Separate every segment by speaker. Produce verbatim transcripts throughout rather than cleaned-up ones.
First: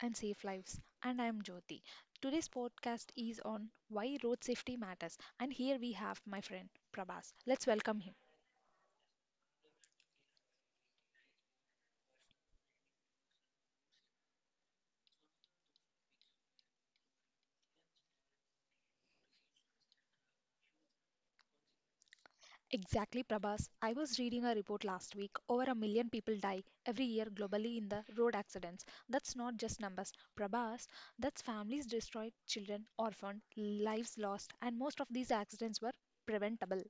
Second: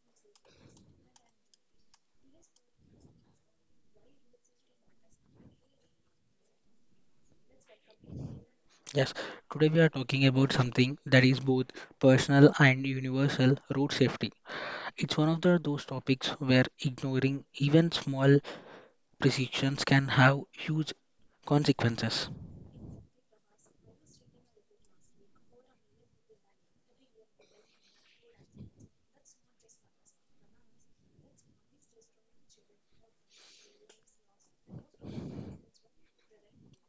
Speaker 1: and Safe Lives, and I am Jyoti. Today's podcast is on why road safety matters, and here we have my friend Prabhas. Let's welcome him.
Speaker 2: Yes, today we are talking about something that is both personal and universal road safety. It's one of the, those topics where ignoring even small precisions can have huge consequences.
Speaker 1: Exactly, Prabhas. I was reading a report last week. Over a million people die every year globally in the road accidents. That's not just numbers, Prabhas. That's families destroyed, children orphaned, lives lost, and most of these accidents were preventable.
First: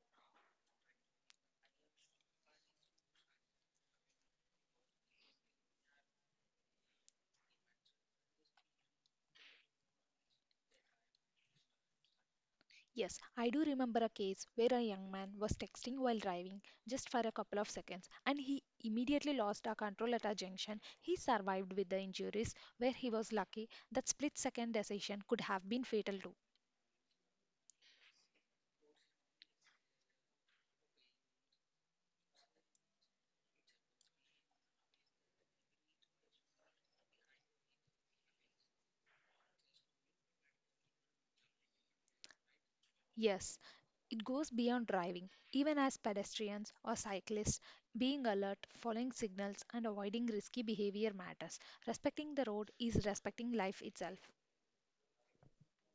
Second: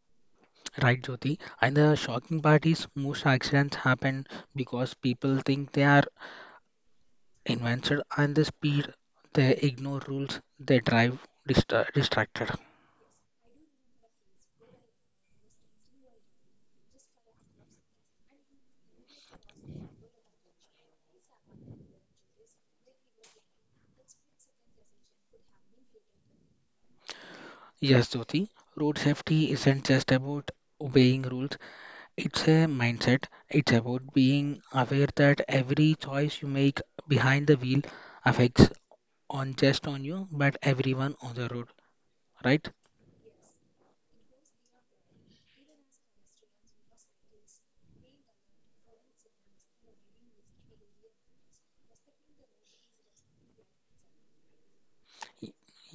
Speaker 2: Right, Jyoti? And the shocking part is most accidents happen because people think they are invented and the speed they ignore rules they drive distra- distracted.
Speaker 1: Yes, I do remember a case where a young man was texting while driving just for a couple of seconds and he immediately lost our control at a junction. He survived with the injuries where he was lucky that split second decision could have been fatal too.
Speaker 2: Yes, Jyoti, road safety isn't just about obeying rules. It's a mindset. It's about being aware that every choice you make behind the wheel affects on just on you, but everyone on the road, right?
Speaker 1: Yes, it goes beyond driving. Even as pedestrians or cyclists, being alert, following signals, and avoiding risky behavior matters. Respecting the road is respecting life itself.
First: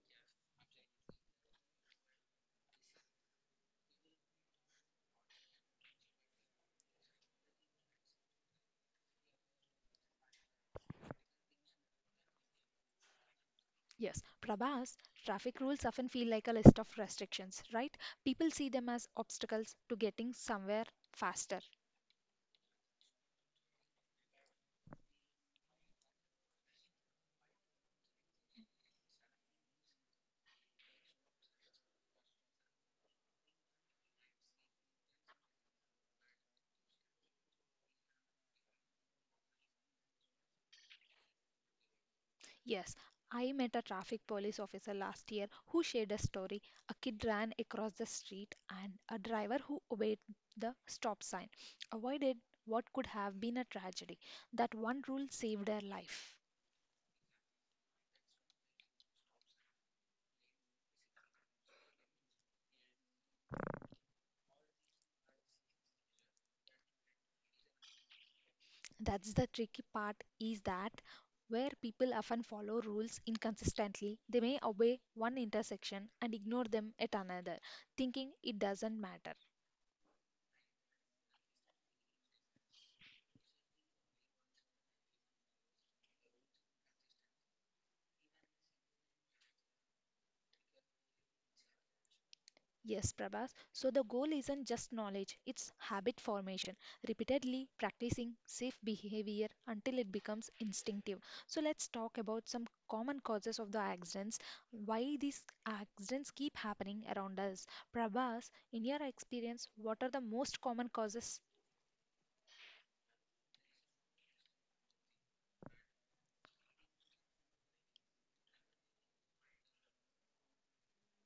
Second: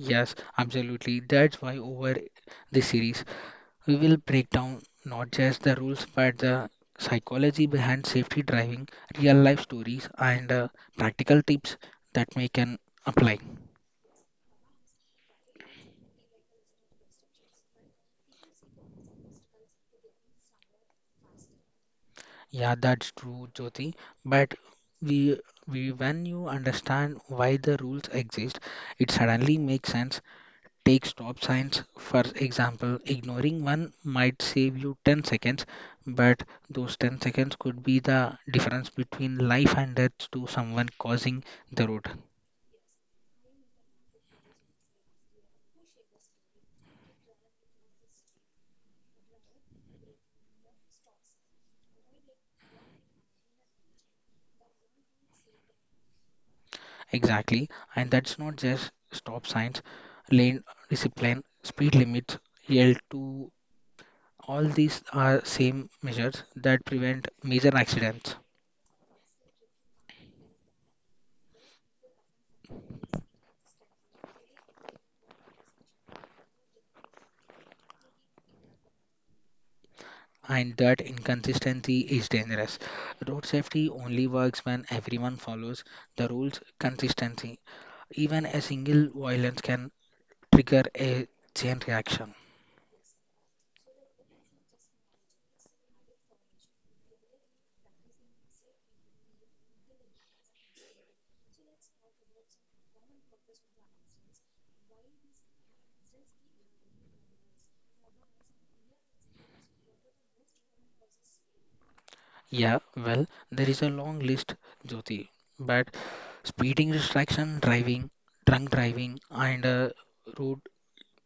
Speaker 2: Yes, absolutely. That's why over this series we will break down not just the rules but the psychology behind safety driving, real life stories, and uh, practical tips that we can apply.
Speaker 1: Yes, Prabhas, traffic rules often feel like a list of restrictions, right? People see them as obstacles to getting somewhere faster.
Speaker 2: Yeah, that's true, Jyoti. But we, we, when you understand why the rules exist, it suddenly makes sense. Take stop signs, for example. Ignoring one might save you ten seconds, but those ten seconds could be the difference between life and death to someone crossing the road.
Speaker 1: Yes, I met a traffic police officer last year who shared a story. A kid ran across the street and a driver who obeyed the stop sign avoided what could have been a tragedy. That one rule saved her life.
Speaker 2: Exactly. And that's not just stop signs, lane discipline, speed limits, L two all these are same measures that prevent major accidents,
Speaker 1: That's the tricky part is that where people often follow rules inconsistently, they may obey one intersection and ignore them at another, thinking it doesn't matter.
Speaker 2: and that inconsistency is dangerous. Road safety only works when everyone follows the rules consistently. Even a single violence can trigger a chain reaction.
Speaker 1: Yes, Prabhas. So the goal isn't just knowledge, it's habit formation, repeatedly practicing safe behavior until it becomes instinctive. So let's talk about some common causes of the accidents, why these accidents keep happening around us. Prabhas, in your experience, what are the most common causes?
Speaker 2: Yeah, well, there is a long list, Jyoti, but speeding, distraction driving, drunk driving, and uh, road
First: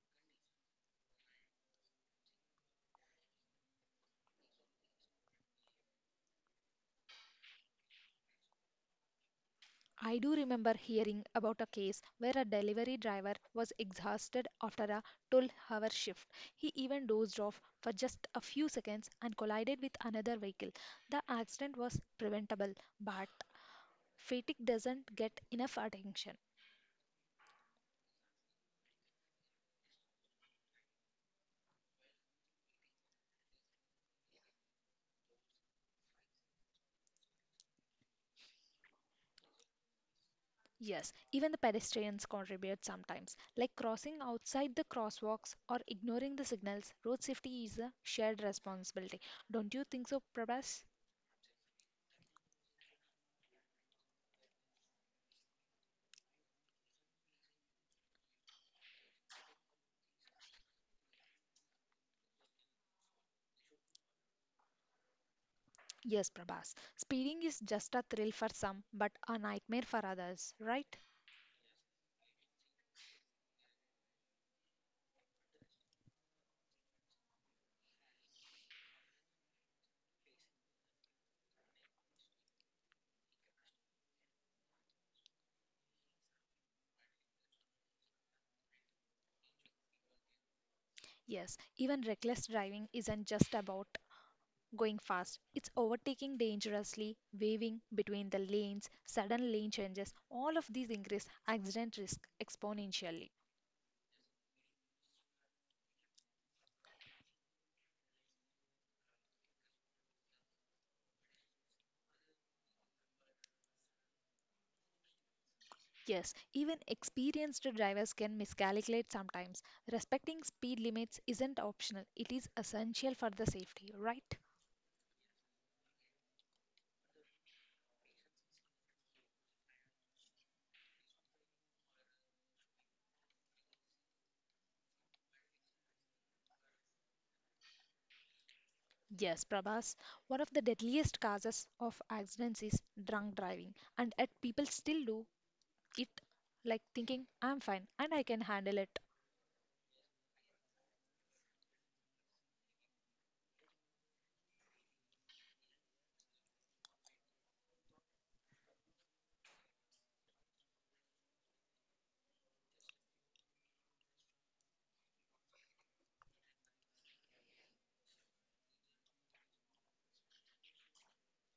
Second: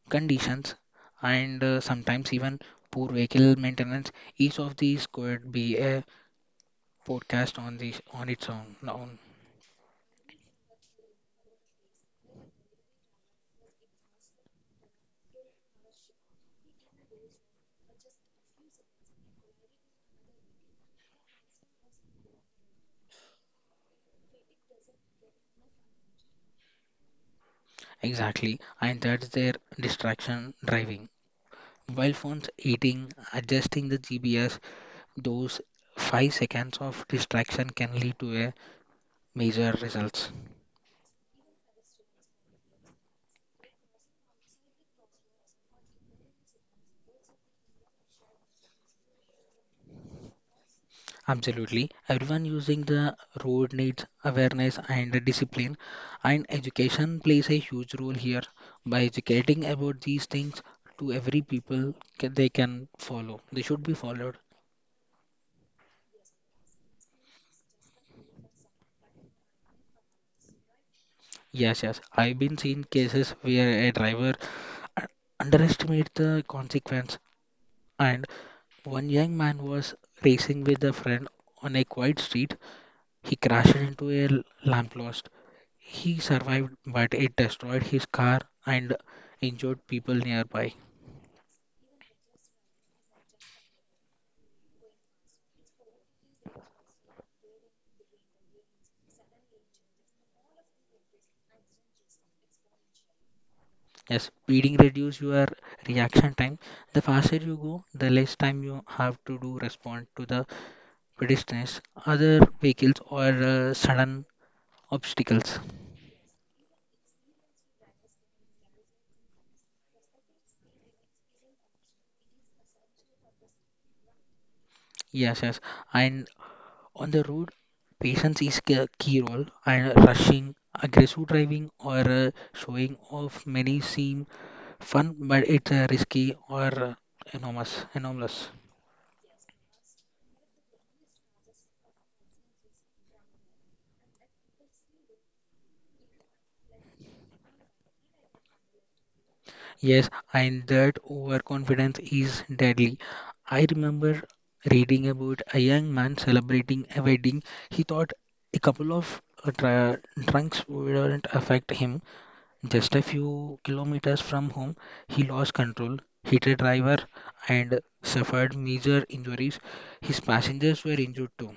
Speaker 2: conditions, and uh, sometimes even poor vehicle maintenance. Each of these could be a podcast on this on its own. own.
Speaker 1: I do remember hearing about a case where a delivery driver was exhausted after a twelve hour shift. He even dozed off for just a few seconds and collided with another vehicle. The accident was preventable, but fatigue doesn't get enough attention.
Speaker 2: Exactly, and that's their distraction driving. While phones eating, adjusting the G P S, those five seconds of distraction can lead to a major results.
Speaker 1: Yes, even the pedestrians contribute sometimes, like crossing outside the crosswalks or ignoring the signals. Road safety is a shared responsibility. Don't you think so, Prabhas?
Speaker 2: Absolutely. Everyone using the road needs awareness and discipline, and education plays a huge role here. By educating about these things to every people, ca- they can follow. They should be followed.
Speaker 1: Yes, Prabhas. Speeding is just a thrill for some, but a nightmare for others, right?
Speaker 2: Yes, yes. I've been seen cases where a driver uh, underestimated the consequence, and one young man was racing with a friend on a quiet street. He crashed into a l- lamppost. He survived, but it destroyed his car and injured people nearby.
Speaker 1: Yes, even reckless driving isn't just about going fast. It's overtaking dangerously, waving between the lanes, sudden lane changes. All of these increase accident risk exponentially.
Speaker 2: Yes, speeding reduces your reaction time. The faster you go, the less time you have to do respond to the pedestrians, other vehicles, or uh, sudden obstacles.
Speaker 1: Yes, even experienced drivers can miscalculate sometimes. Respecting speed limits isn't optional, it is essential for the safety, right?
Speaker 2: Yes, yes. And on the road, patience is a key role, and rushing, aggressive driving, or uh, showing off many seem fun, but it's uh, risky or uh, enormous, enormous.
Speaker 1: Yes, Prabhas, one of the deadliest causes of accidents is drunk driving, and yet people still do it like thinking, I'm fine and I can handle it.
Speaker 2: Yes, and that overconfidence is deadly. I remember reading about a young man celebrating a wedding. He thought a couple of uh, dr- drinks wouldn't affect him. Just a few kilometers from home, he lost control, hit a driver, and suffered major injuries. His passengers were injured too.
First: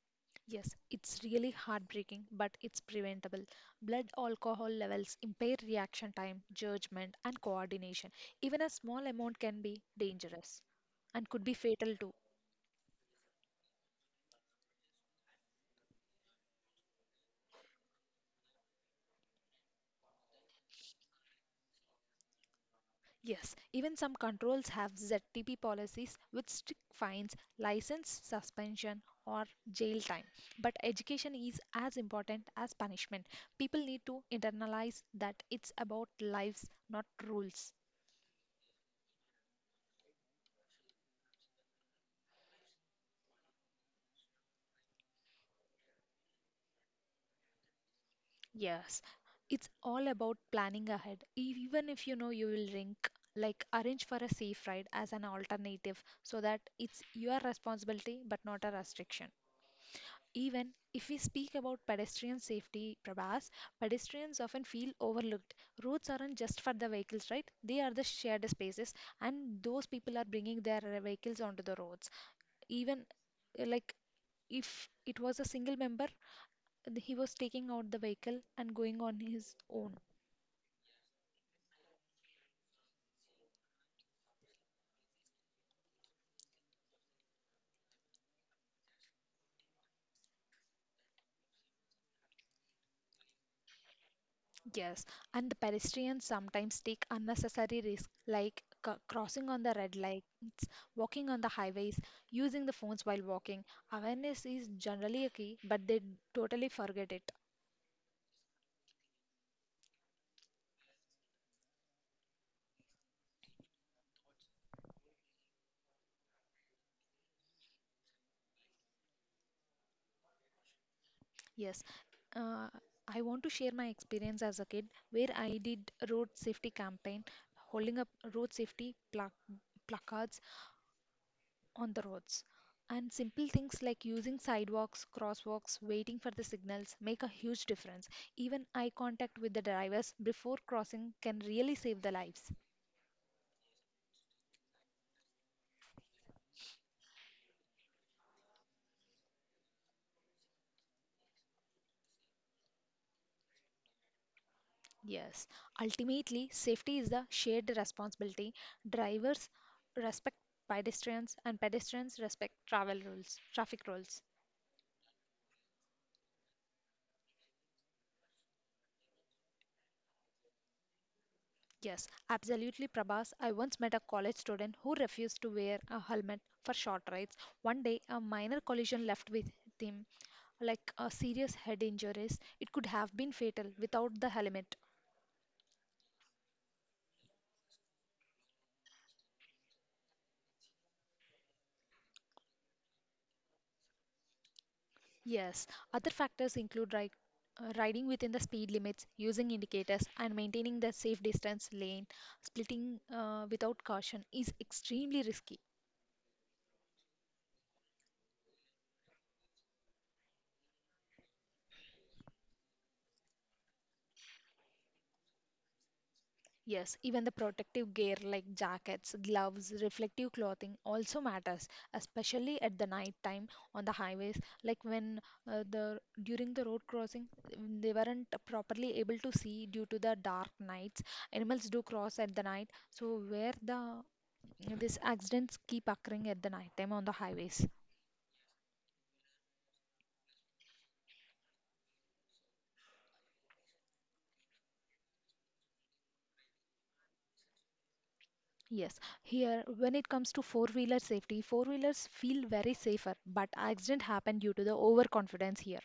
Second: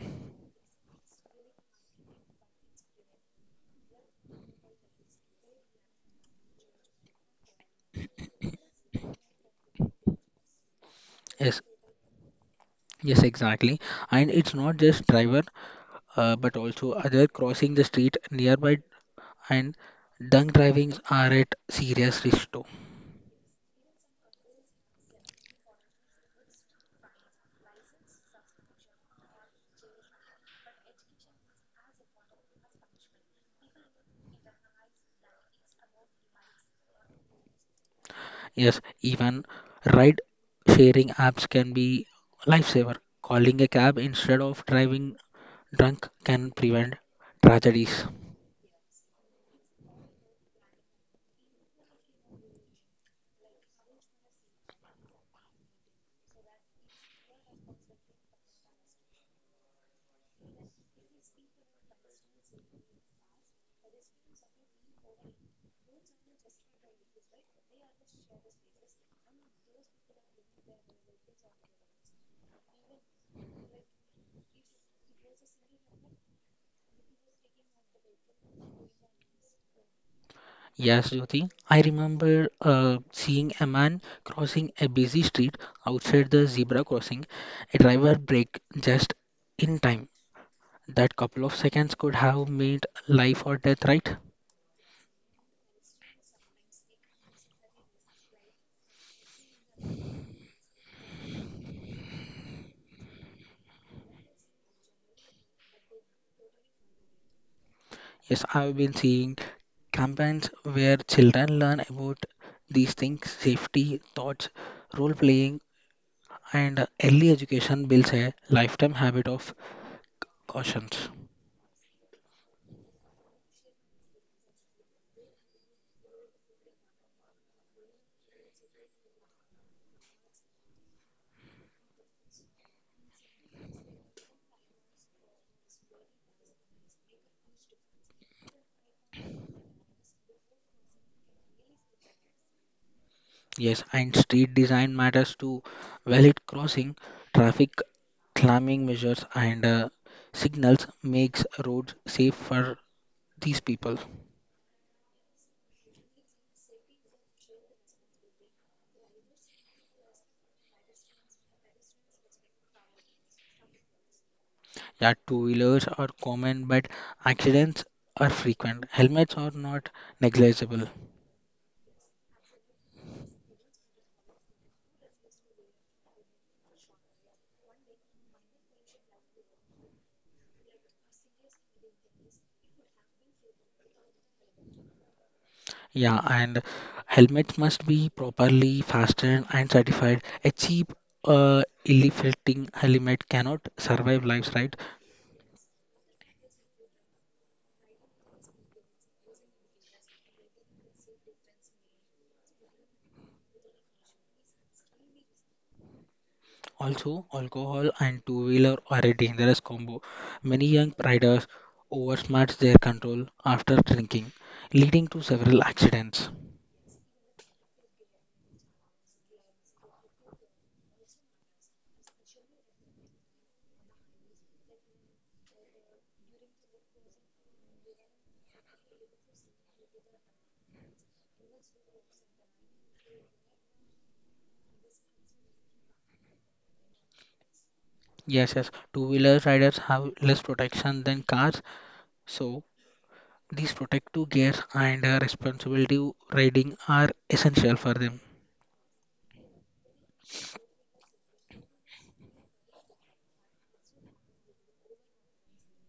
Speaker 1: Yes, it's really heartbreaking, but it's preventable. Blood alcohol levels impair reaction time, judgment, and coordination. Even a small amount can be dangerous and could be
Speaker 2: Yes,
Speaker 1: fatal too.
Speaker 2: yes, exactly. And it's not just driver, uh, but also other crossing the street nearby and drunk drivings are at serious risk too.
Speaker 1: Yes, even some controls have Z T P policies with strict fines, license suspension, or jail time. But education is as important as punishment. People need to internalize that it's about lives, not rules.
Speaker 2: Yes, even ride sharing apps can be lifesaver. Calling a cab instead of driving drunk can prevent tragedies.
Speaker 1: Yes, it's all about planning ahead. E- Even if you know you will drink, like arrange for a safe ride as an alternative so that it's your responsibility but not a restriction. Even if we speak about pedestrian safety, Prabhas, pedestrians often feel overlooked. Roads aren't just for the vehicles, right? They are the shared spaces, and those people are bringing their uh, vehicles onto the roads. Even uh, like if it was a single member, th- he was taking out the vehicle and going on his own.
Speaker 2: Yes, Jyoti. I remember uh, seeing a man crossing a busy street outside the zebra crossing. A driver brake just in time. That couple of seconds could have made life or death, right?
Speaker 1: Yes, and the pedestrians sometimes take unnecessary risks like c- crossing on the red lights, walking on the highways, using the phones while walking. Awareness is generally a key, but they totally forget it.
Speaker 2: Yes, I've been seeing campaigns where children learn about these things, safety, thoughts, role playing, and early education builds a lifetime habit of caution.
Speaker 1: Yes, uh, I want to share my experience as a kid where I did road safety campaign, holding up road safety plac- placards on the roads. And simple things like using sidewalks, crosswalks, waiting for the signals make a huge difference. Even eye contact with the drivers before crossing can really save the lives.
Speaker 2: Yes, and street design matters too. Valid crossing, traffic calming measures, and uh, signals makes roads safe for these people.
Speaker 1: Yes, ultimately, safety is the shared responsibility. Drivers respect pedestrians, and pedestrians respect travel rules, traffic rules.
Speaker 2: Yeah, two-wheelers are common, but accidents are frequent. Helmets are not negligible.
Speaker 1: Yes, absolutely, Prabhas. I once met a college student who refused to wear a helmet for short rides. One day, a minor collision left with him like uh, serious head injuries, it could have been fatal without the helmet.
Speaker 2: Yeah, and helmets must be properly fastened and certified. A cheap, uh, ill-fitting helmet cannot survive lives, right?
Speaker 1: Yes, other factors include ri- uh, riding within the speed limits, using indicators, and maintaining the safe distance lane. Splitting uh, without caution is extremely risky.
Speaker 2: Also, alcohol and two-wheeler are a dangerous combo. Many young riders oversmart their control after drinking, leading to several accidents.
Speaker 1: Yes, even the protective gear like jackets, gloves, reflective clothing also matters, especially at the night time on the highways. Like when uh, the during the road crossing, mm, they weren't properly able to see due to the dark nights. Animals do cross at the night, so where the these accidents keep occurring at the night time on the highways.
Speaker 2: Yes, yes, two-wheeler riders have less protection than cars, so these protective gears and uh, responsible riding are essential for them.
Speaker 1: Yes, here when it comes to four-wheeler safety, four-wheelers feel very safer, but accident happen due to the overconfidence here.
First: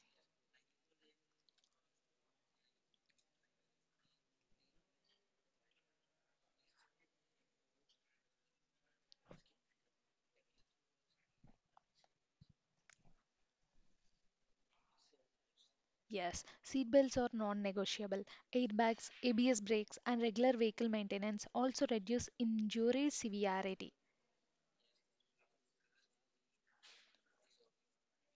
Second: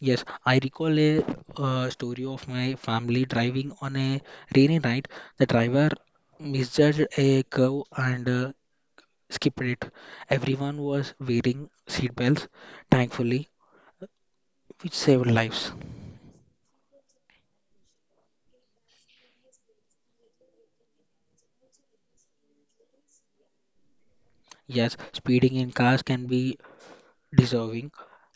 Speaker 2: Yes, I recall a uh, story of my family driving on a rainy night. The driver misjudged a curve and uh, skipped it. Everyone was wearing seatbelts, thankfully, which saved lives.
Speaker 1: Yes, seatbelts are non-negotiable. Airbags, A B S brakes, and regular vehicle maintenance also reduce injury severity.
Speaker 2: Yes, speeding in cars can be deserving.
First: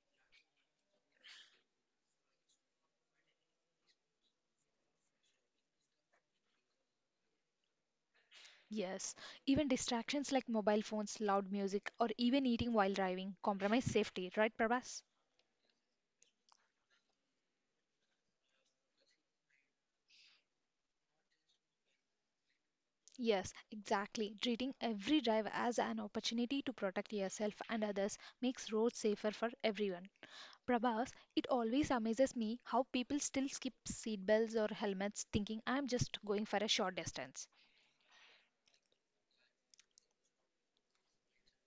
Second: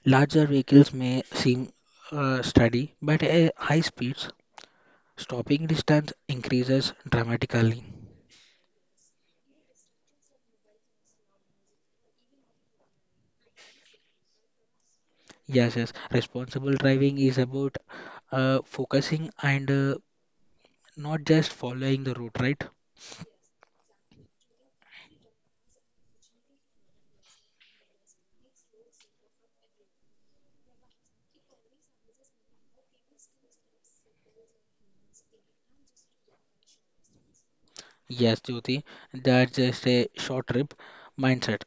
Speaker 2: Larger vehicles may seem uh, steady, but at high speeds, stopping distance increases dramatically.
Speaker 1: Yes, even distractions like mobile phones, loud music, or even eating while driving compromise safety, right, Prabhas?
Speaker 2: Yes, yes, responsible driving is about uh, focusing and uh, not just following the route, right?
Speaker 1: Yes, exactly. Treating every drive as an opportunity to protect yourself and others makes roads safer for everyone. Prabhas, it always amazes me how people still skip seatbelts or helmets thinking I'm just going for a short distance.
Speaker 2: Yes, Jyoti, that's just a short trip mindset.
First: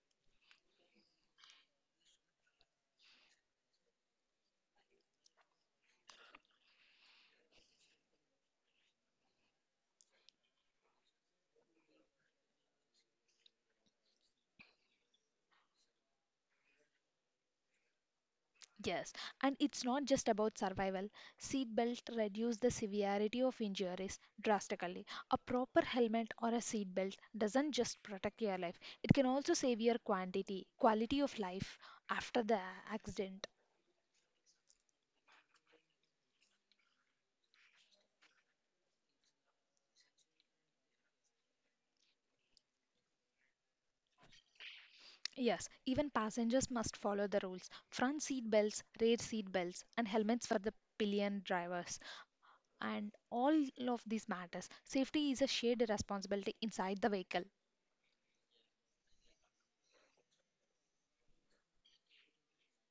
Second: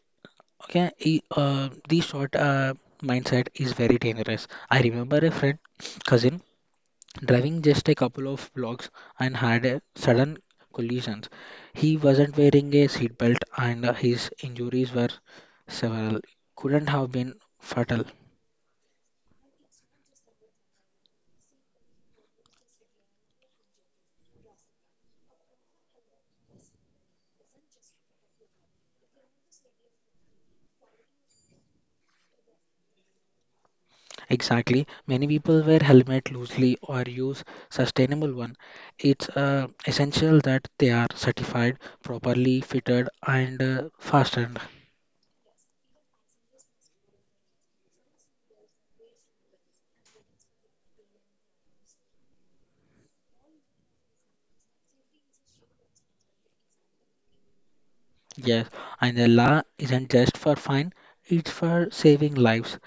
Speaker 2: Okay, e- uh, the short uh, mindset is very dangerous. I remember a friend, cousin, driving just a couple of blocks and had a sudden collisions. He wasn't wearing a seatbelt and uh, his injuries were several. Couldn't have been fatal.
Speaker 1: Yes, and it's not just about survival. Seatbelt reduce the severity of injuries drastically. A proper helmet or a seatbelt doesn't just protect your life; it can also save your quantity, quality of life after the accident.
Speaker 2: Exactly. Many people wear helmet loosely or use sustainable one. It's uh, essential that they are certified, properly fitted, and uh, fastened.
Speaker 1: Yes, even passengers must follow the rules. Front seat belts, rear seat belts, and helmets for the pillion drivers. And all of these matters. Safety is a shared responsibility inside the vehicle.
Speaker 2: Yes, and the law isn't just for fun, it's for saving lives.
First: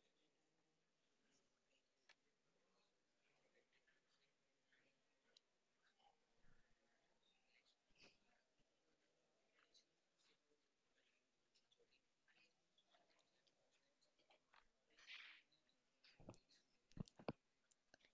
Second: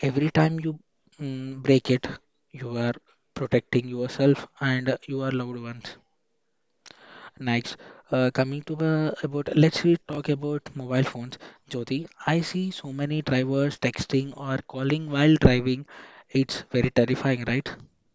Speaker 2: Every time you mm, break it, you are protecting yourself and your loved ones. Next, uh, coming to the about let's we talk about mobile phones. Jyoti, I see so many drivers texting or calling while driving. It's very terrifying, right?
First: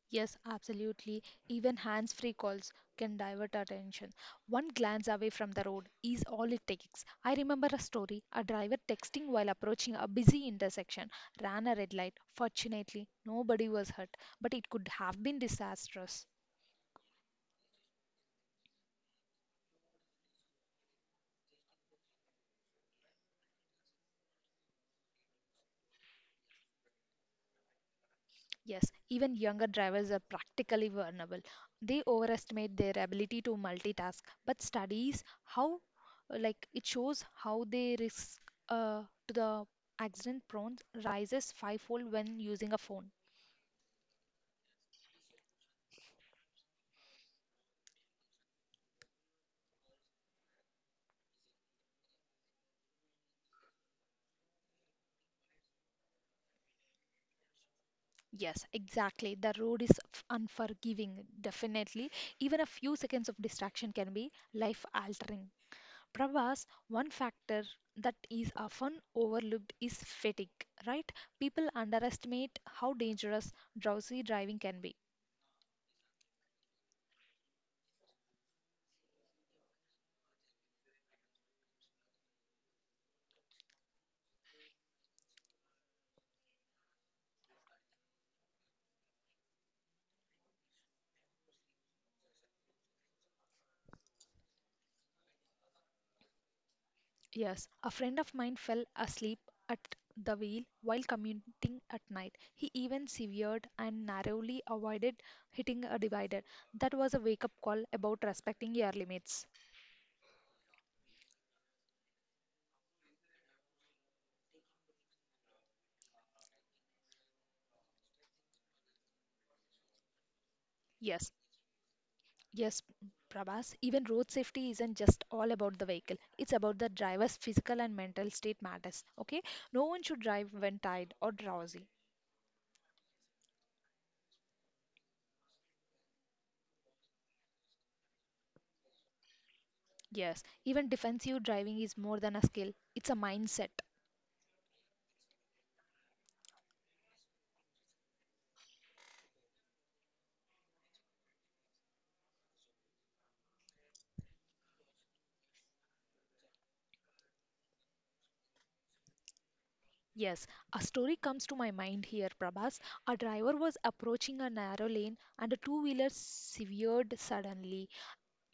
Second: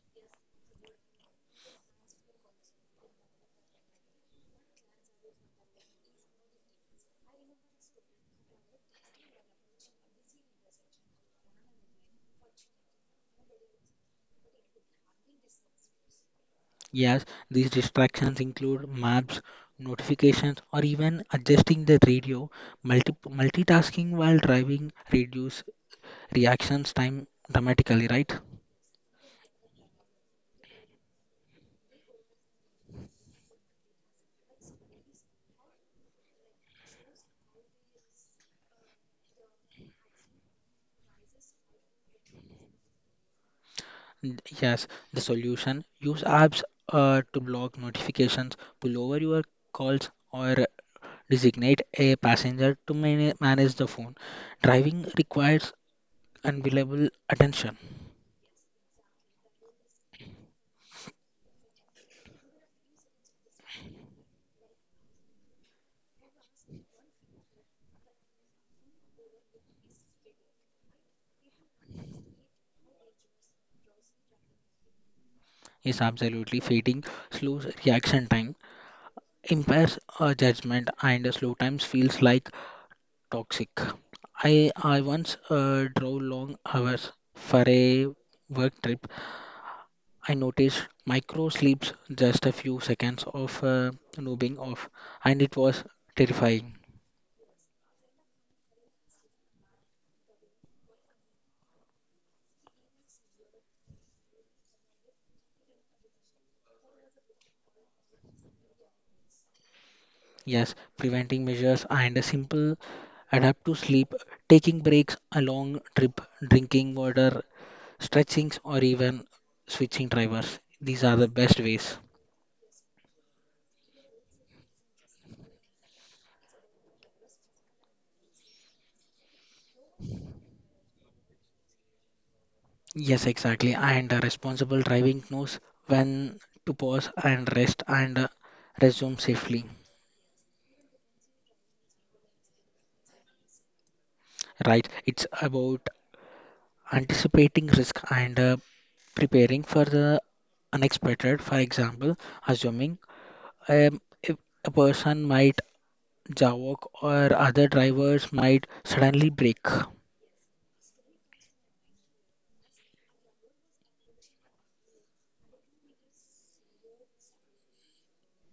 Speaker 1: Yes, absolutely. Even hands free calls can divert our attention. One glance away from the road is all it takes. I remember a story a driver texting while approaching a busy intersection, ran a red light. Fortunately, nobody was hurt, but it could have been disastrous.
Speaker 2: Yes, these distractions include maps, notifications, or even adjusting the radio. Multi- multitasking while driving reduce reactions time dramatically, right?
Speaker 1: Yes, even younger drivers are practically vulnerable. They overestimate their ability to multitask, but studies how, like, it shows how they risk uh, to the accident prone rises fivefold when using a phone.
Speaker 2: N- Yes, the solution use apps uh, to block notifications, pull over your calls, or designate a passenger to man- manage the phone. Driving requires unavailable attention.
Speaker 1: Yes, exactly. The road is f- unforgiving, definitely. Even a few seconds of distraction can be life altering. Pravas, one factor that is often overlooked is fatigue, right? People underestimate how dangerous drowsy driving can be.
Speaker 2: Is absolutely fading slows reaction time. Impairs uh, judgment and sometimes feels like toxic. I, I once uh, drove long hours for a work trip. I noticed micro sleeps just a few seconds of uh, noobing off, and it was terrifying.
Speaker 1: Yes, a friend of mine fell asleep at the wheel while commuting at night. He even severed and narrowly avoided hitting a divider. That was a wake up call about respecting your limits.
Speaker 2: Yes, preventing measures and a simple adapt to sleep, taking breaks, a long trip, drinking water, stretchings, or even switching drivers. These are the
Speaker 1: Yes,
Speaker 2: best ways.
Speaker 1: yes, Prabhas, even road safety isn't just all about the vehicle. It's about the driver's physical and mental state matters. Okay? No one should drive when tired or drowsy.
Speaker 2: Yes, exactly. And uh, responsible driving knows when to pause and rest and uh, resume safely.
Speaker 1: Yes, even defensive driving is more than a skill, it's a mindset.
Speaker 2: Right. It's about anticipating risk and uh, preparing for the unexpected. For example, assuming um, if a person might jaywalk or other drivers might suddenly brake.
Speaker 1: Yes, a story comes to my mind here, Prabhas. A driver was approaching a narrow lane and a two wheeler severed suddenly.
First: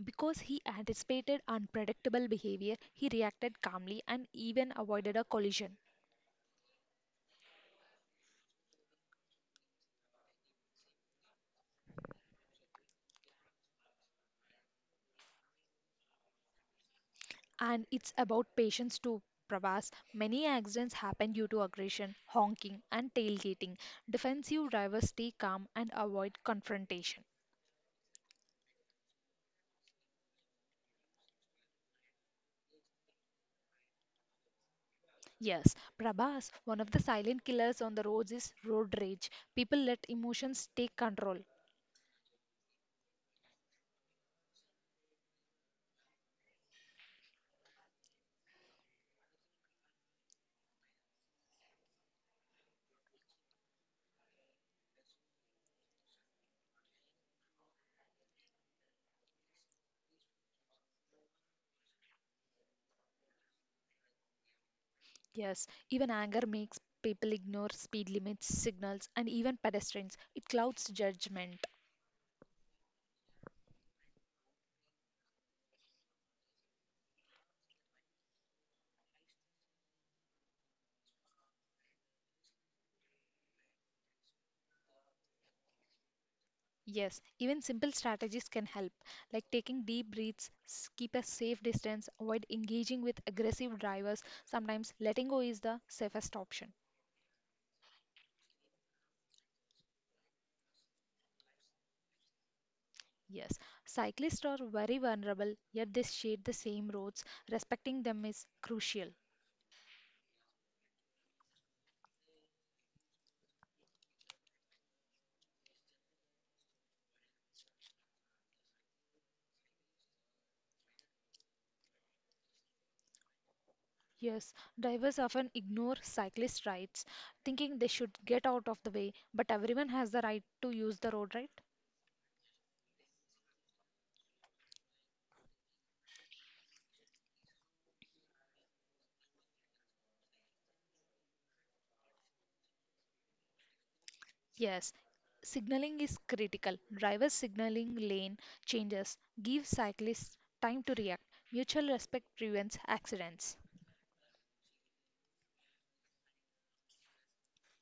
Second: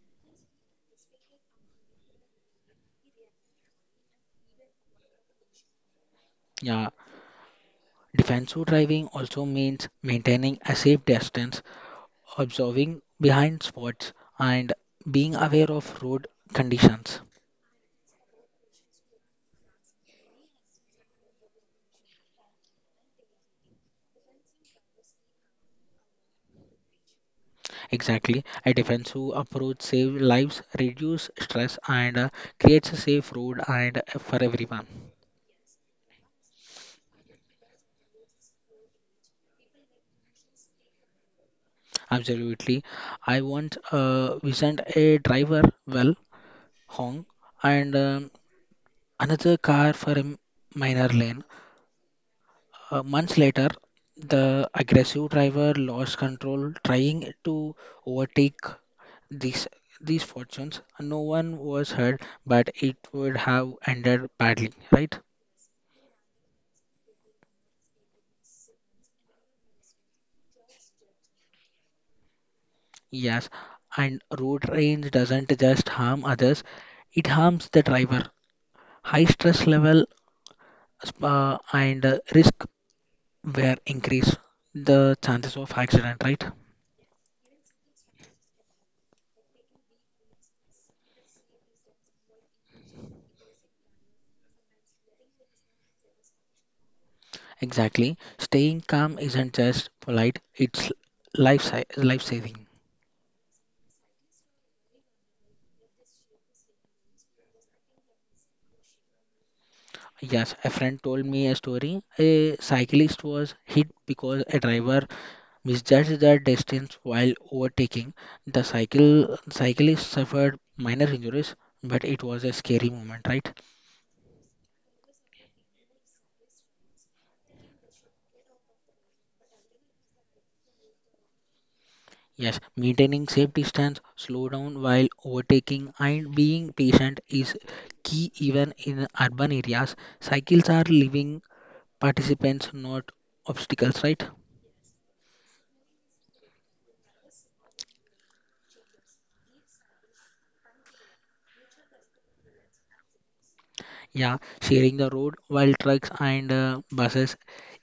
Speaker 1: Because he anticipated unpredictable behavior, he reacted calmly and even avoided a collision.
Speaker 2: Yeah. Defensive driving also means maintaining a safe distance, observing behind spots, and being aware of road conditions.
Speaker 1: And it's about patience too, Pravas. Many accidents happen due to aggression, honking, and tailgating. Defensive drivers stay calm and avoid confrontation.
Speaker 2: Exactly, a defensive approach saves lives, reduce stress, and uh, creates a safe road and uh, for everyone.
Speaker 1: Yes, Prabhas, one of the silent killers on the roads is road rage. People let emotions take control.
Speaker 2: Absolutely. I want uh, we a driver well hong and um, another car for a minor lane. Uh, months later, the aggressive driver lost control trying to overtake these these fortunes. No one was hurt, but it would have ended badly, right?
Speaker 1: Yes, even anger makes people ignore speed limits, signals, and even pedestrians. It clouds judgment.
Speaker 2: Yes, and road rage doesn't just harm others; it harms the driver. High stress level uh, and uh, risk were increase the chances of accident, right?
Speaker 1: Yes, even simple strategies can help, like taking deep breaths, s- keep a safe distance, avoid engaging with aggressive drivers. Sometimes letting go is the safest option.
Speaker 2: Exactly. Staying calm isn't just polite; it's life life saving.
Speaker 1: Yes, cyclists are very vulnerable, yet they share the same roads. Respecting them is crucial.
Speaker 2: Yes, a friend told me a story. A cyclist was hit because a driver misjudged the distance while overtaking. The cycle cyclist suffered minor injuries, but it was a scary moment, right?
Speaker 1: Yes, drivers often ignore cyclist rights, thinking they should get out of the way, but everyone has the right to use the road, right?
Speaker 2: Yes, maintaining safe distance, slow down while overtaking, and being patient is key even in urban areas. Cycles are living participants, not obstacles, right?
Speaker 1: Yes, signaling is critical. Drivers signaling lane changes give cyclists time to react. Mutual respect prevents accidents.
Speaker 2: Yeah, sharing the road while trucks and uh, buses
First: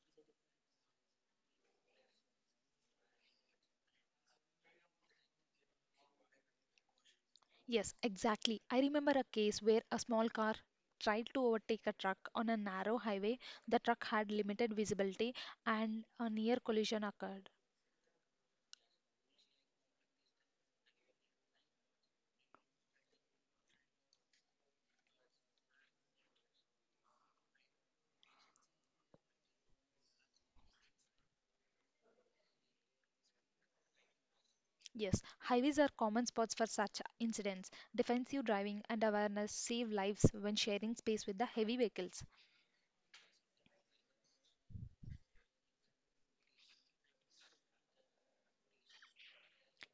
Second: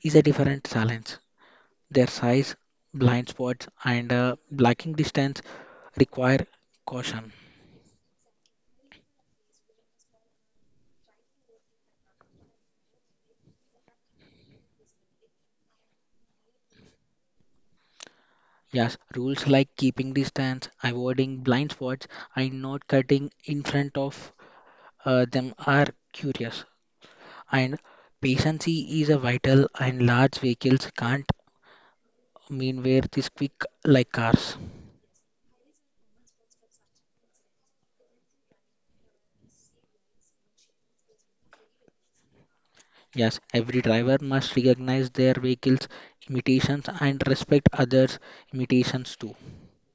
Speaker 2: is a different challenge. Their size, blind spots, and uh, blocking distance require caution.
Speaker 1: Yes, exactly. I remember a case where a small car tried to overtake a truck on a narrow highway. The truck had limited visibility and a near collision occurred.
Speaker 2: Yes, rules like keeping distance, avoiding blind spots, and not cutting in front of uh, them are curious. And patience is a vital, and large vehicles can't mean where this quick like cars.
Speaker 1: Yes, highways are common spots for such incidents. Defensive driving and awareness save lives when sharing space with the heavy vehicles.
Speaker 2: Yes, every driver must recognize their vehicle's limitations and respect others' limitations too.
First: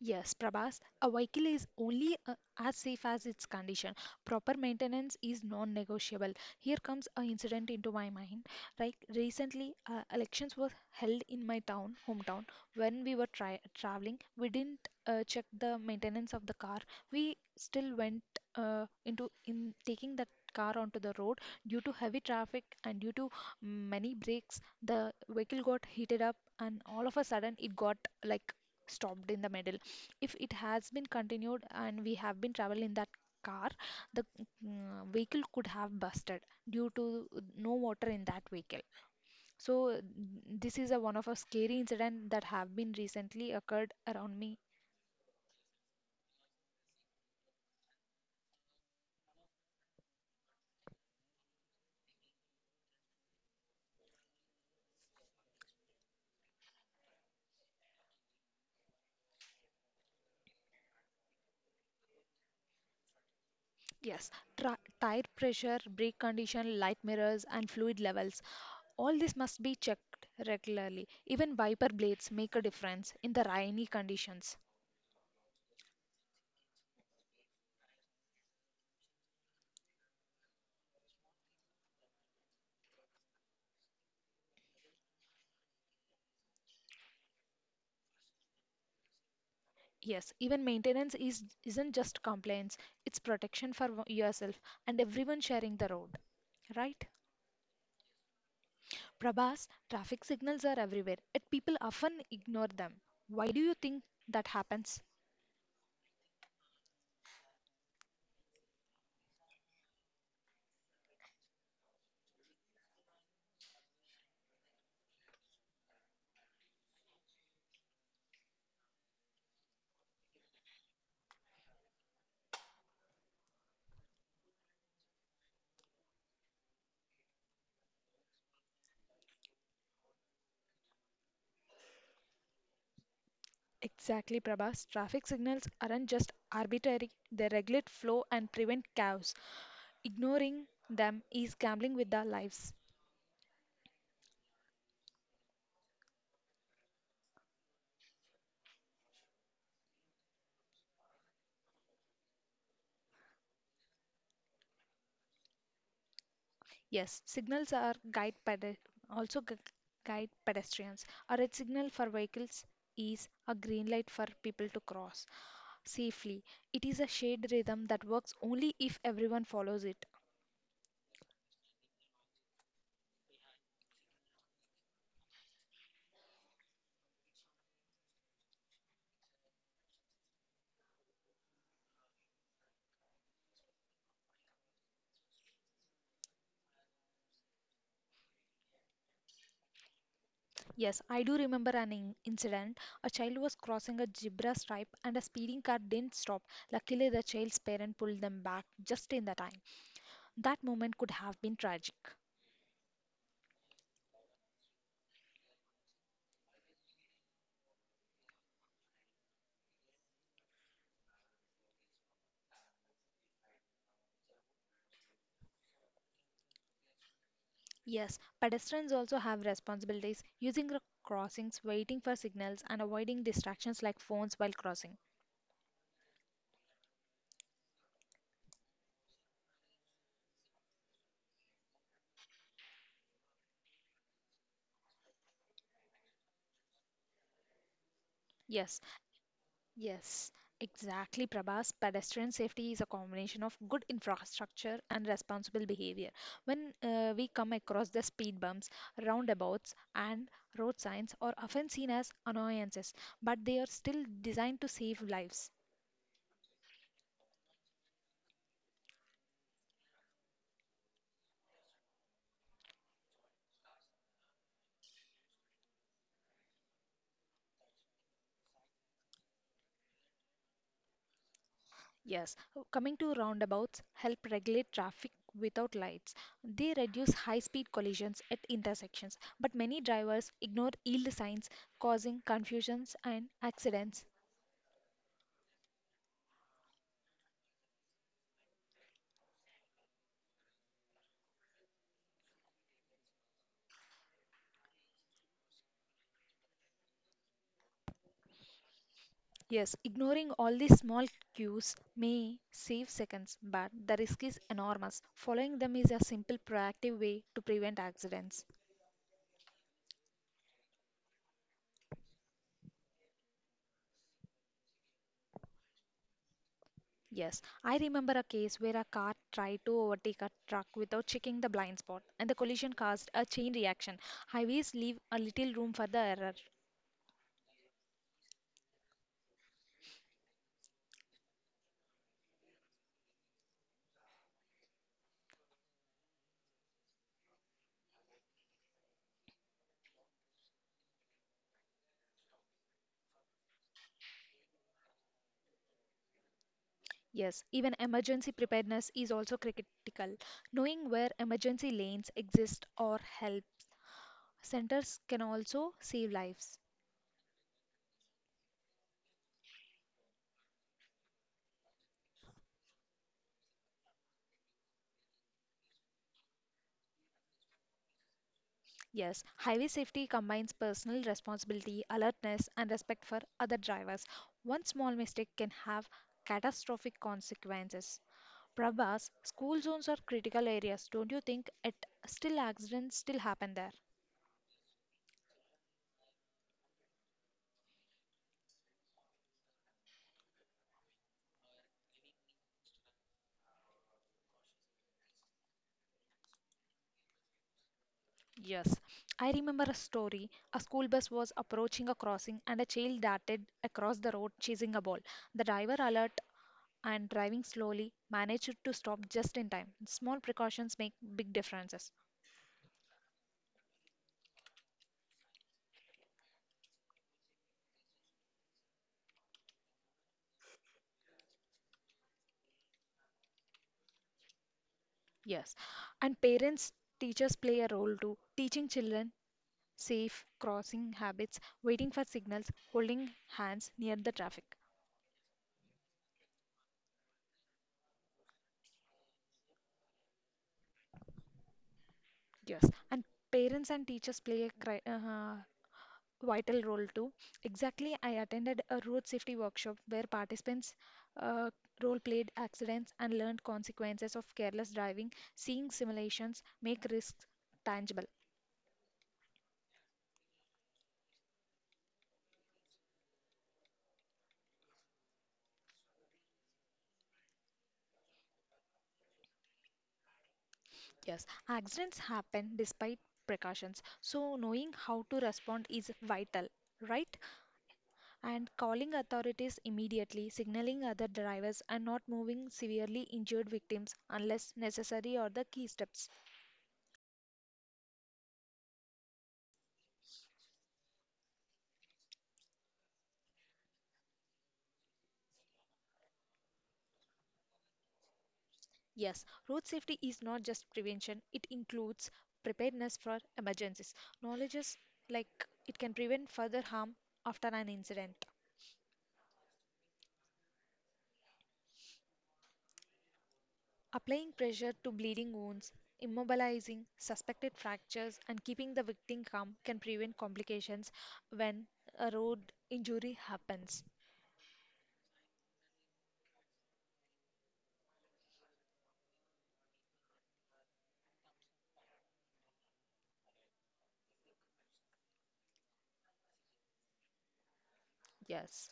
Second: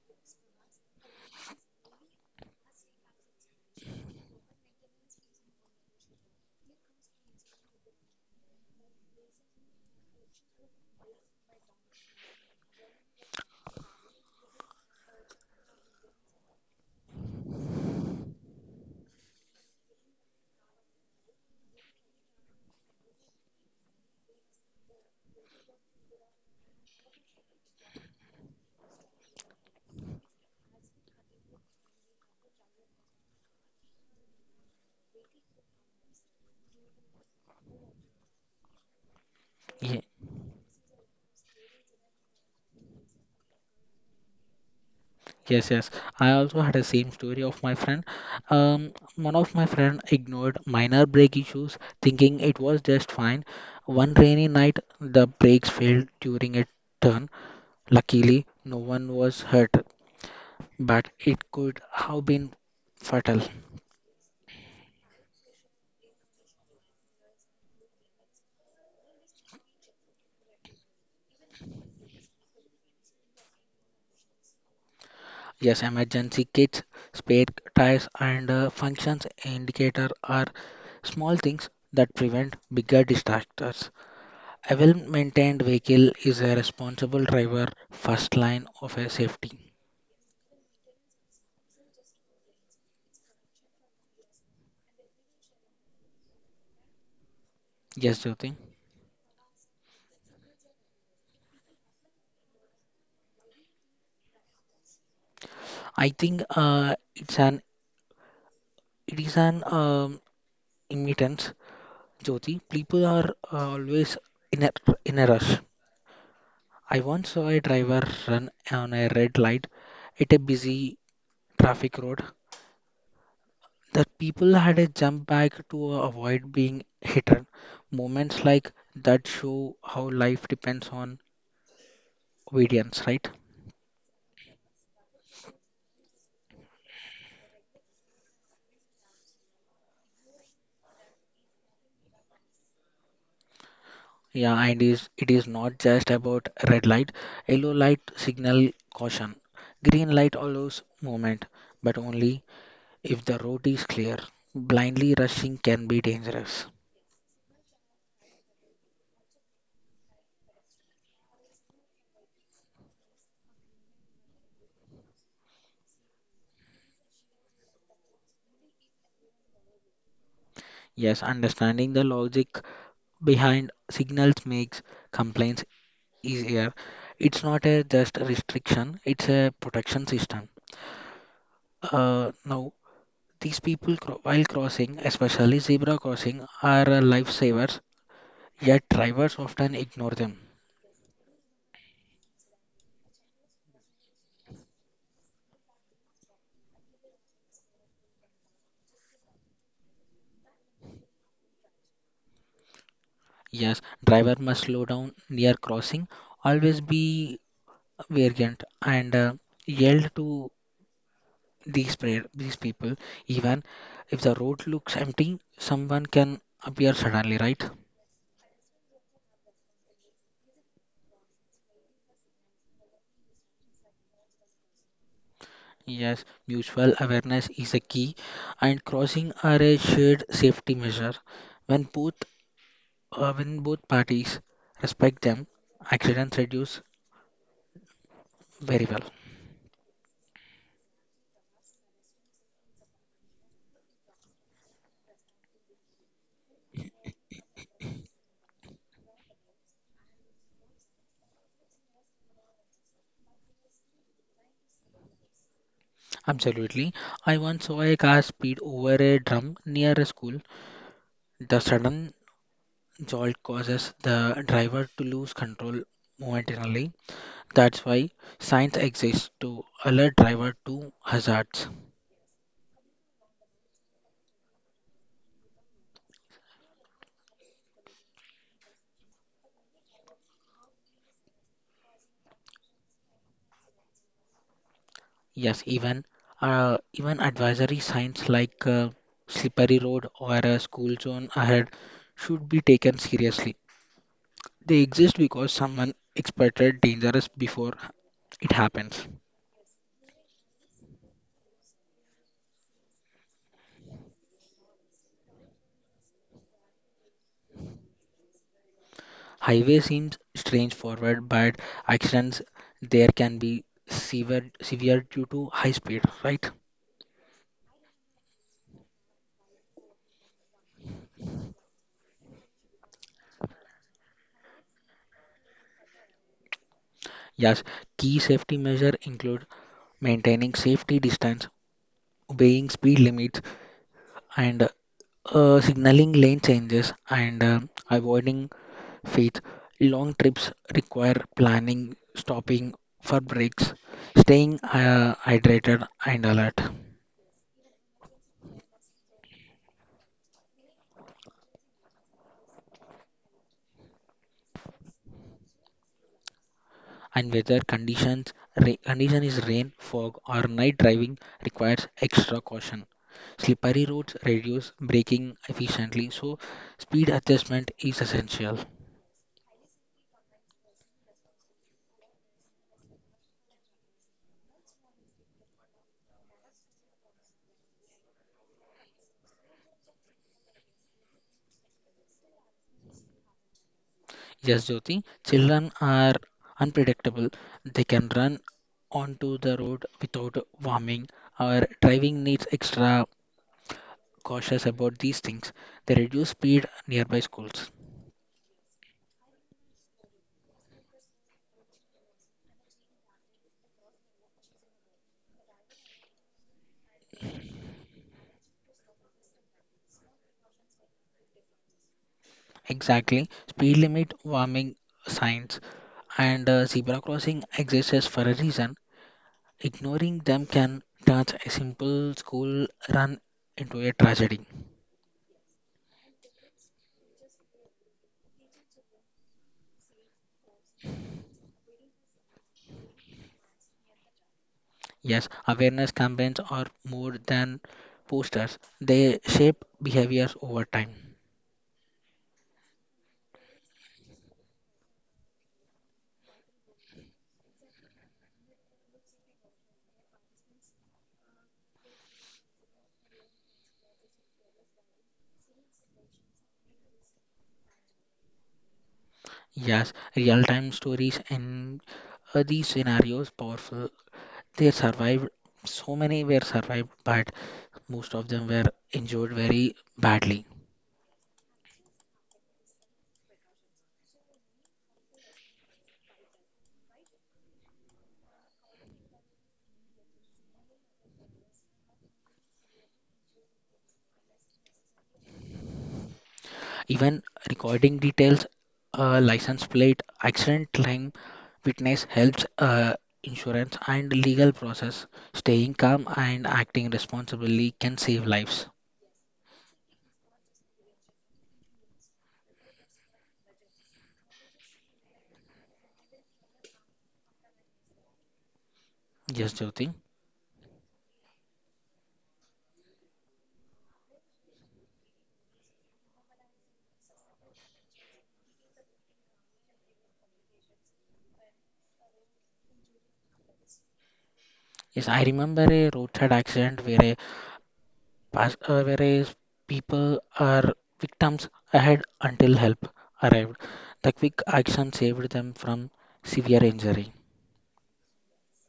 Speaker 1: Yes, Prabhas, a vehicle is only uh, as safe as its condition. Proper maintenance is non-negotiable. Here comes an incident into my mind. Like recently, uh, elections were held in my town, hometown. When we were tra traveling, we didn't uh, check the maintenance of the car. We still went uh, into in taking that car onto the road due to heavy traffic and due to many breaks. The vehicle got heated up, and all of a sudden, it got like stopped in the middle. If it has been continued and we have been traveling in that car, the mm, vehicle could have busted due to no water in that vehicle. So
Speaker 2: Ye-
Speaker 1: mm, this is a one of a scary incident that have been recently occurred around me.
Speaker 2: Yes, yes. I also had a same story of my friend. Um, one of my friend ignored minor brake issues, thinking it was just fine. One rainy night, the brakes failed during a turn. Luckily, no one was hurt, but it could have been fatal.
Speaker 1: Yes, tra- tire pressure, brake condition, light, mirrors and fluid levels, all this must be checked regularly. Even wiper blades make a difference in the rainy conditions.
Speaker 2: Yes, emergency kits, spare tires, and uh, functions indicator are small things that prevent bigger disasters. A well maintained vehicle is a responsible driver first line of a safety.
Speaker 1: Yes, even maintenance is isn't just compliance, it's protection for w- yourself and everyone sharing the road. Right?
Speaker 2: Yes, Jyoti.
Speaker 1: Prabhas, traffic signals are everywhere, yet people often ignore them. Why do you think that happens?
Speaker 2: I think uh, it's an it is an um, imminence, Jyoti. People are uh, always in a in a rush. I once saw a driver run on a red light at a busy traffic road. The people had a jump back to avoid being hidden. Moments like that show how life depends on obedience, right?
Speaker 1: Exactly, Prabhas. Traffic signals aren't just arbitrary, they regulate flow and prevent chaos. Ignoring them is gambling with our lives.
Speaker 2: Yeah, and is it is not just about red light. Yellow light signal caution. Green light allows movement, but only if the road is clear. Blindly rushing can be dangerous.
Speaker 1: Yes, signals are guide pede- also gu- guide pedestrians. A red signal for vehicles is a green light for people to cross safely. It is a shade rhythm that works only if everyone follows it.
Speaker 2: Yes, understanding the logic behind signals makes complaints easier. It's not a just a restriction, it's a protection system. Uh, now, these people cro- while crossing, especially zebra crossing, are uh, lifesavers, yet drivers often ignore them.
Speaker 1: Yes, I do remember an in- incident. A child was crossing a zebra stripe and a speeding car didn't stop. Luckily, the child's parent pulled them back just in the time. That moment could have been tragic.
Speaker 2: Yes, driver must slow down near crossing, always be vigilant and uh, yell to these pre- these people even if the road looks empty, someone can appear suddenly, right?
Speaker 1: Yes, pedestrians also have responsibilities using the crossings, waiting for signals, and avoiding distractions like phones while crossing.
Speaker 2: Yes, mutual awareness is a key, and crossing are a shared safety measure when both uh, when both parties respect them, accidents reduce
Speaker 1: Yes,
Speaker 2: very well.
Speaker 1: yes, exactly, Prabhas. Pedestrian safety is a combination of good infrastructure and responsible behavior. When uh, we come across the speed bumps, roundabouts, and road signs are often seen as annoyances, but they are still designed to save lives.
Speaker 2: Absolutely, I once saw a car speed over a drum near a school. The sudden jolt causes the driver to lose control momentarily. That's why signs exist to alert driver to hazards.
Speaker 1: Yes, uh, coming to roundabouts help regulate traffic without lights. They reduce high-speed collisions at intersections, but many drivers ignore yield signs, causing confusions and accidents.
Speaker 2: Yes, even uh, even advisory signs like uh, slippery road or a school zone ahead should be taken seriously. They exist because someone expected dangerous before it happens.
Speaker 1: Yes, ignoring all these small cues may save seconds, but the risk is enormous. Following them is a simple proactive way to prevent accidents.
Speaker 2: Highway seems strange forward, but accidents there can be severe severe due to high speed, right?
Speaker 1: Yes, I remember a case where a car tried to overtake a truck without checking the blind spot, and the collision caused a chain reaction. Highways leave a little room for the error.
Speaker 2: Yes, key safety measure include maintaining safety distance, obeying speed limits, and uh, signaling lane changes, and uh, avoiding faith. Long trips require planning, stopping for breaks, staying uh, hydrated and alert.
Speaker 1: Yes, even emergency preparedness is also critical. Knowing where emergency lanes exist or help centers can also save lives.
Speaker 2: And weather conditions, ra- condition is rain, fog, or night driving requires extra caution. Slippery roads reduce braking efficiently, so speed adjustment is essential.
Speaker 1: Yes, highway safety combines personal responsibility, alertness, and respect for other drivers. One small mistake can have catastrophic consequences. Prabhas, school zones are critical areas. Don't you think it still accidents still happen there?
Speaker 2: Yes, Jyoti, children are unpredictable. They can run onto the road without warming. Our driving needs extra cautious about these things. They reduce speed nearby schools.
Speaker 1: Yes, I remember a story. A school bus was approaching a crossing and a child darted across the road chasing a ball. The driver, alert and driving slowly, managed to stop just in time. Small precautions make big differences.
Speaker 2: Exactly. Speed limit, warming signs, and uh, zebra crossing exists for a reason. Ignoring them can turn a simple school run into a tragedy.
Speaker 1: Yes, and parents, teachers play a role too, teaching children safe crossing habits, waiting for signals, holding hands near the traffic.
Speaker 2: Yes, awareness campaigns are more than posters. They shape behaviors over time.
Speaker 1: Yes, and parents and teachers play a cri- uh, vital role too. Exactly, I attended a road safety workshop where participants uh, role played accidents and learned consequences of careless driving. Seeing simulations make risks tangible.
Speaker 2: Yes, real-time stories in uh, these scenarios powerful. They survived. So many were survived, but most of them were injured very badly.
Speaker 1: Yes, accidents happen despite precautions, so knowing how to respond is vital, right? And calling authorities immediately, signaling other drivers, and not moving severely injured victims unless necessary are the key steps.
Speaker 2: Even recording details, uh, license plate, accident claim, witness helps uh, insurance and legal process. Staying calm and acting responsibly can save lives.
Speaker 1: Yes, road safety is not just prevention, it includes preparedness for emergencies. Knowledge is like it can prevent further harm after an incident.
Speaker 2: Yes, Jyoti.
Speaker 1: Applying pressure to bleeding wounds, immobilizing suspected fractures, and keeping the victim calm can prevent complications when a road injury happens.
Speaker 2: Yes, I remember a roadside accident where a pas- uh, where a s- people are victims ahead until help arrived. The quick action saved them from severe injury.
Speaker 1: Yes.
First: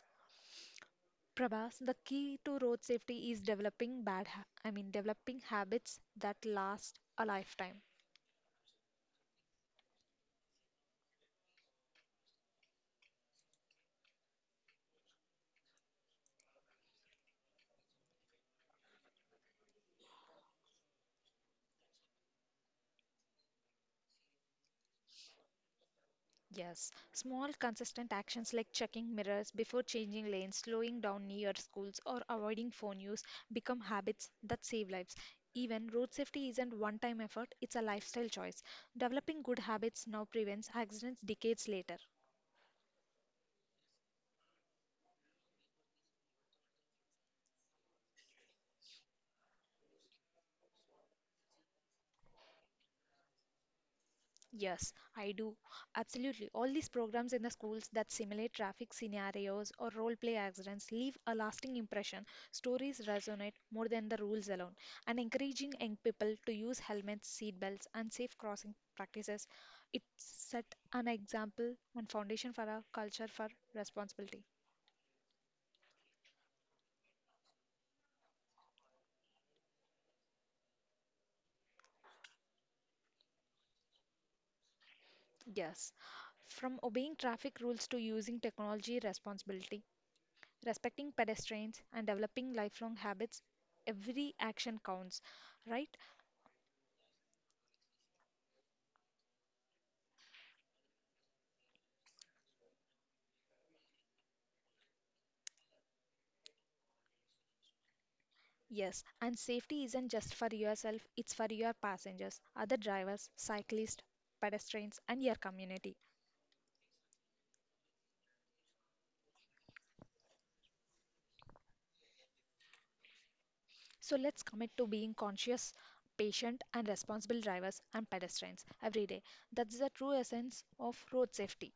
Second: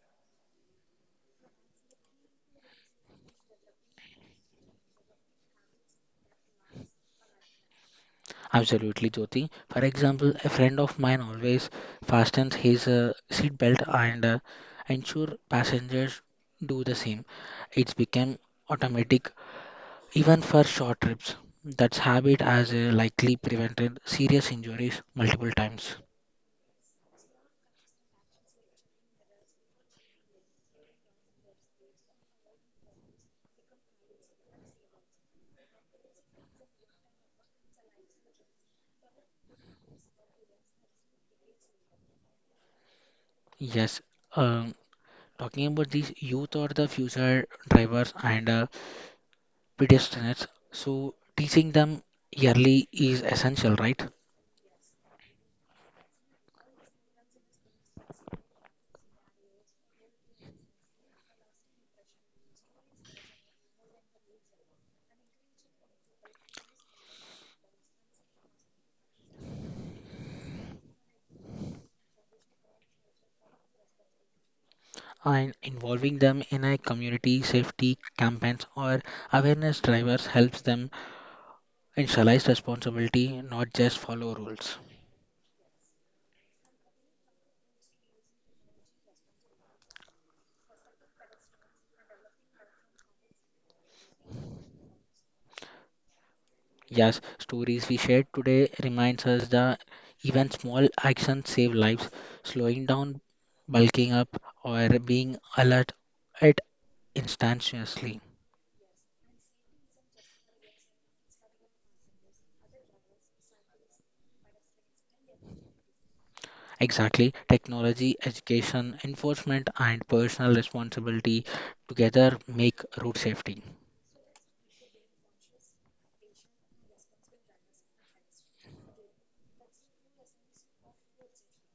Speaker 1: Prabhas, the key to road safety is developing bad ha- I mean developing habits that last a lifetime.
Speaker 2: Absolutely, Jyoti. For example, a friend of mine always fastens his uh, seat belt and uh, ensure passengers do the same. It's become automatic even for short trips. That habit has uh, likely prevented serious injuries multiple times.
Speaker 1: Yes, small consistent actions like checking mirrors before changing lanes, slowing down near schools, or avoiding phone use become habits that save lives. Even road safety isn't one time effort, it's a lifestyle choice. Developing good habits now prevents accidents decades later.
Speaker 2: Yes, um, talking about these youth or the future drivers and uh, pedestrians, so teaching them yearly is essential, right?
Speaker 1: Yes, I do. Absolutely. All these programs in the schools that simulate traffic scenarios or role play accidents leave a lasting impression. Stories resonate more than the rules alone. And encouraging young people to use helmets, seat belts, and safe crossing practices, it set an example and foundation for a culture for responsibility.
Speaker 2: And involving them in a community safety campaigns or awareness drivers helps them internalize responsibility, not just follow rules.
Speaker 1: Yes, from obeying traffic rules to using technology responsibility, respecting pedestrians and developing lifelong habits, every action counts, right?
Speaker 2: Yes, stories we shared today reminds us that even small actions save lives. Slowing down, bulking up, or being alert at instantaneously.
Speaker 1: Yes, and safety isn't just for yourself, it's for your passengers, other drivers, cyclists, pedestrians and your community.
Speaker 2: Exactly, technology, education, enforcement, and personal responsibility together make road safety.
Speaker 1: So let's commit to being conscious, patient and responsible drivers and pedestrians every day. That's the true essence of road safety.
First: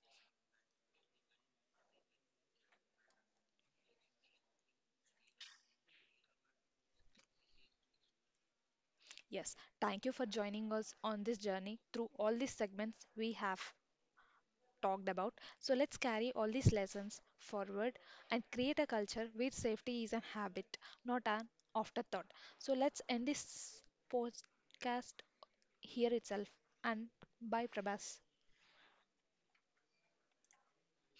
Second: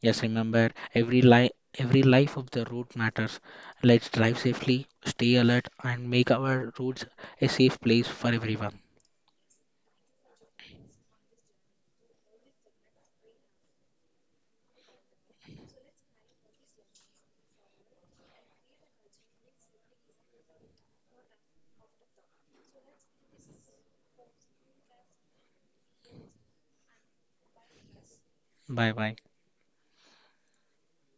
Speaker 2: Yes, remember every life, every life of the road matters. Let's drive safely, stay alert, and make our roads a safe place for everyone.
Speaker 1: Yes, thank you for joining us on this journey through all these segments we have talked about. So let's carry all these lessons forward and create a culture where safety is a habit, not an afterthought. So let's end this podcast here itself. And bye, Prabhas.
Speaker 2: Bye bye.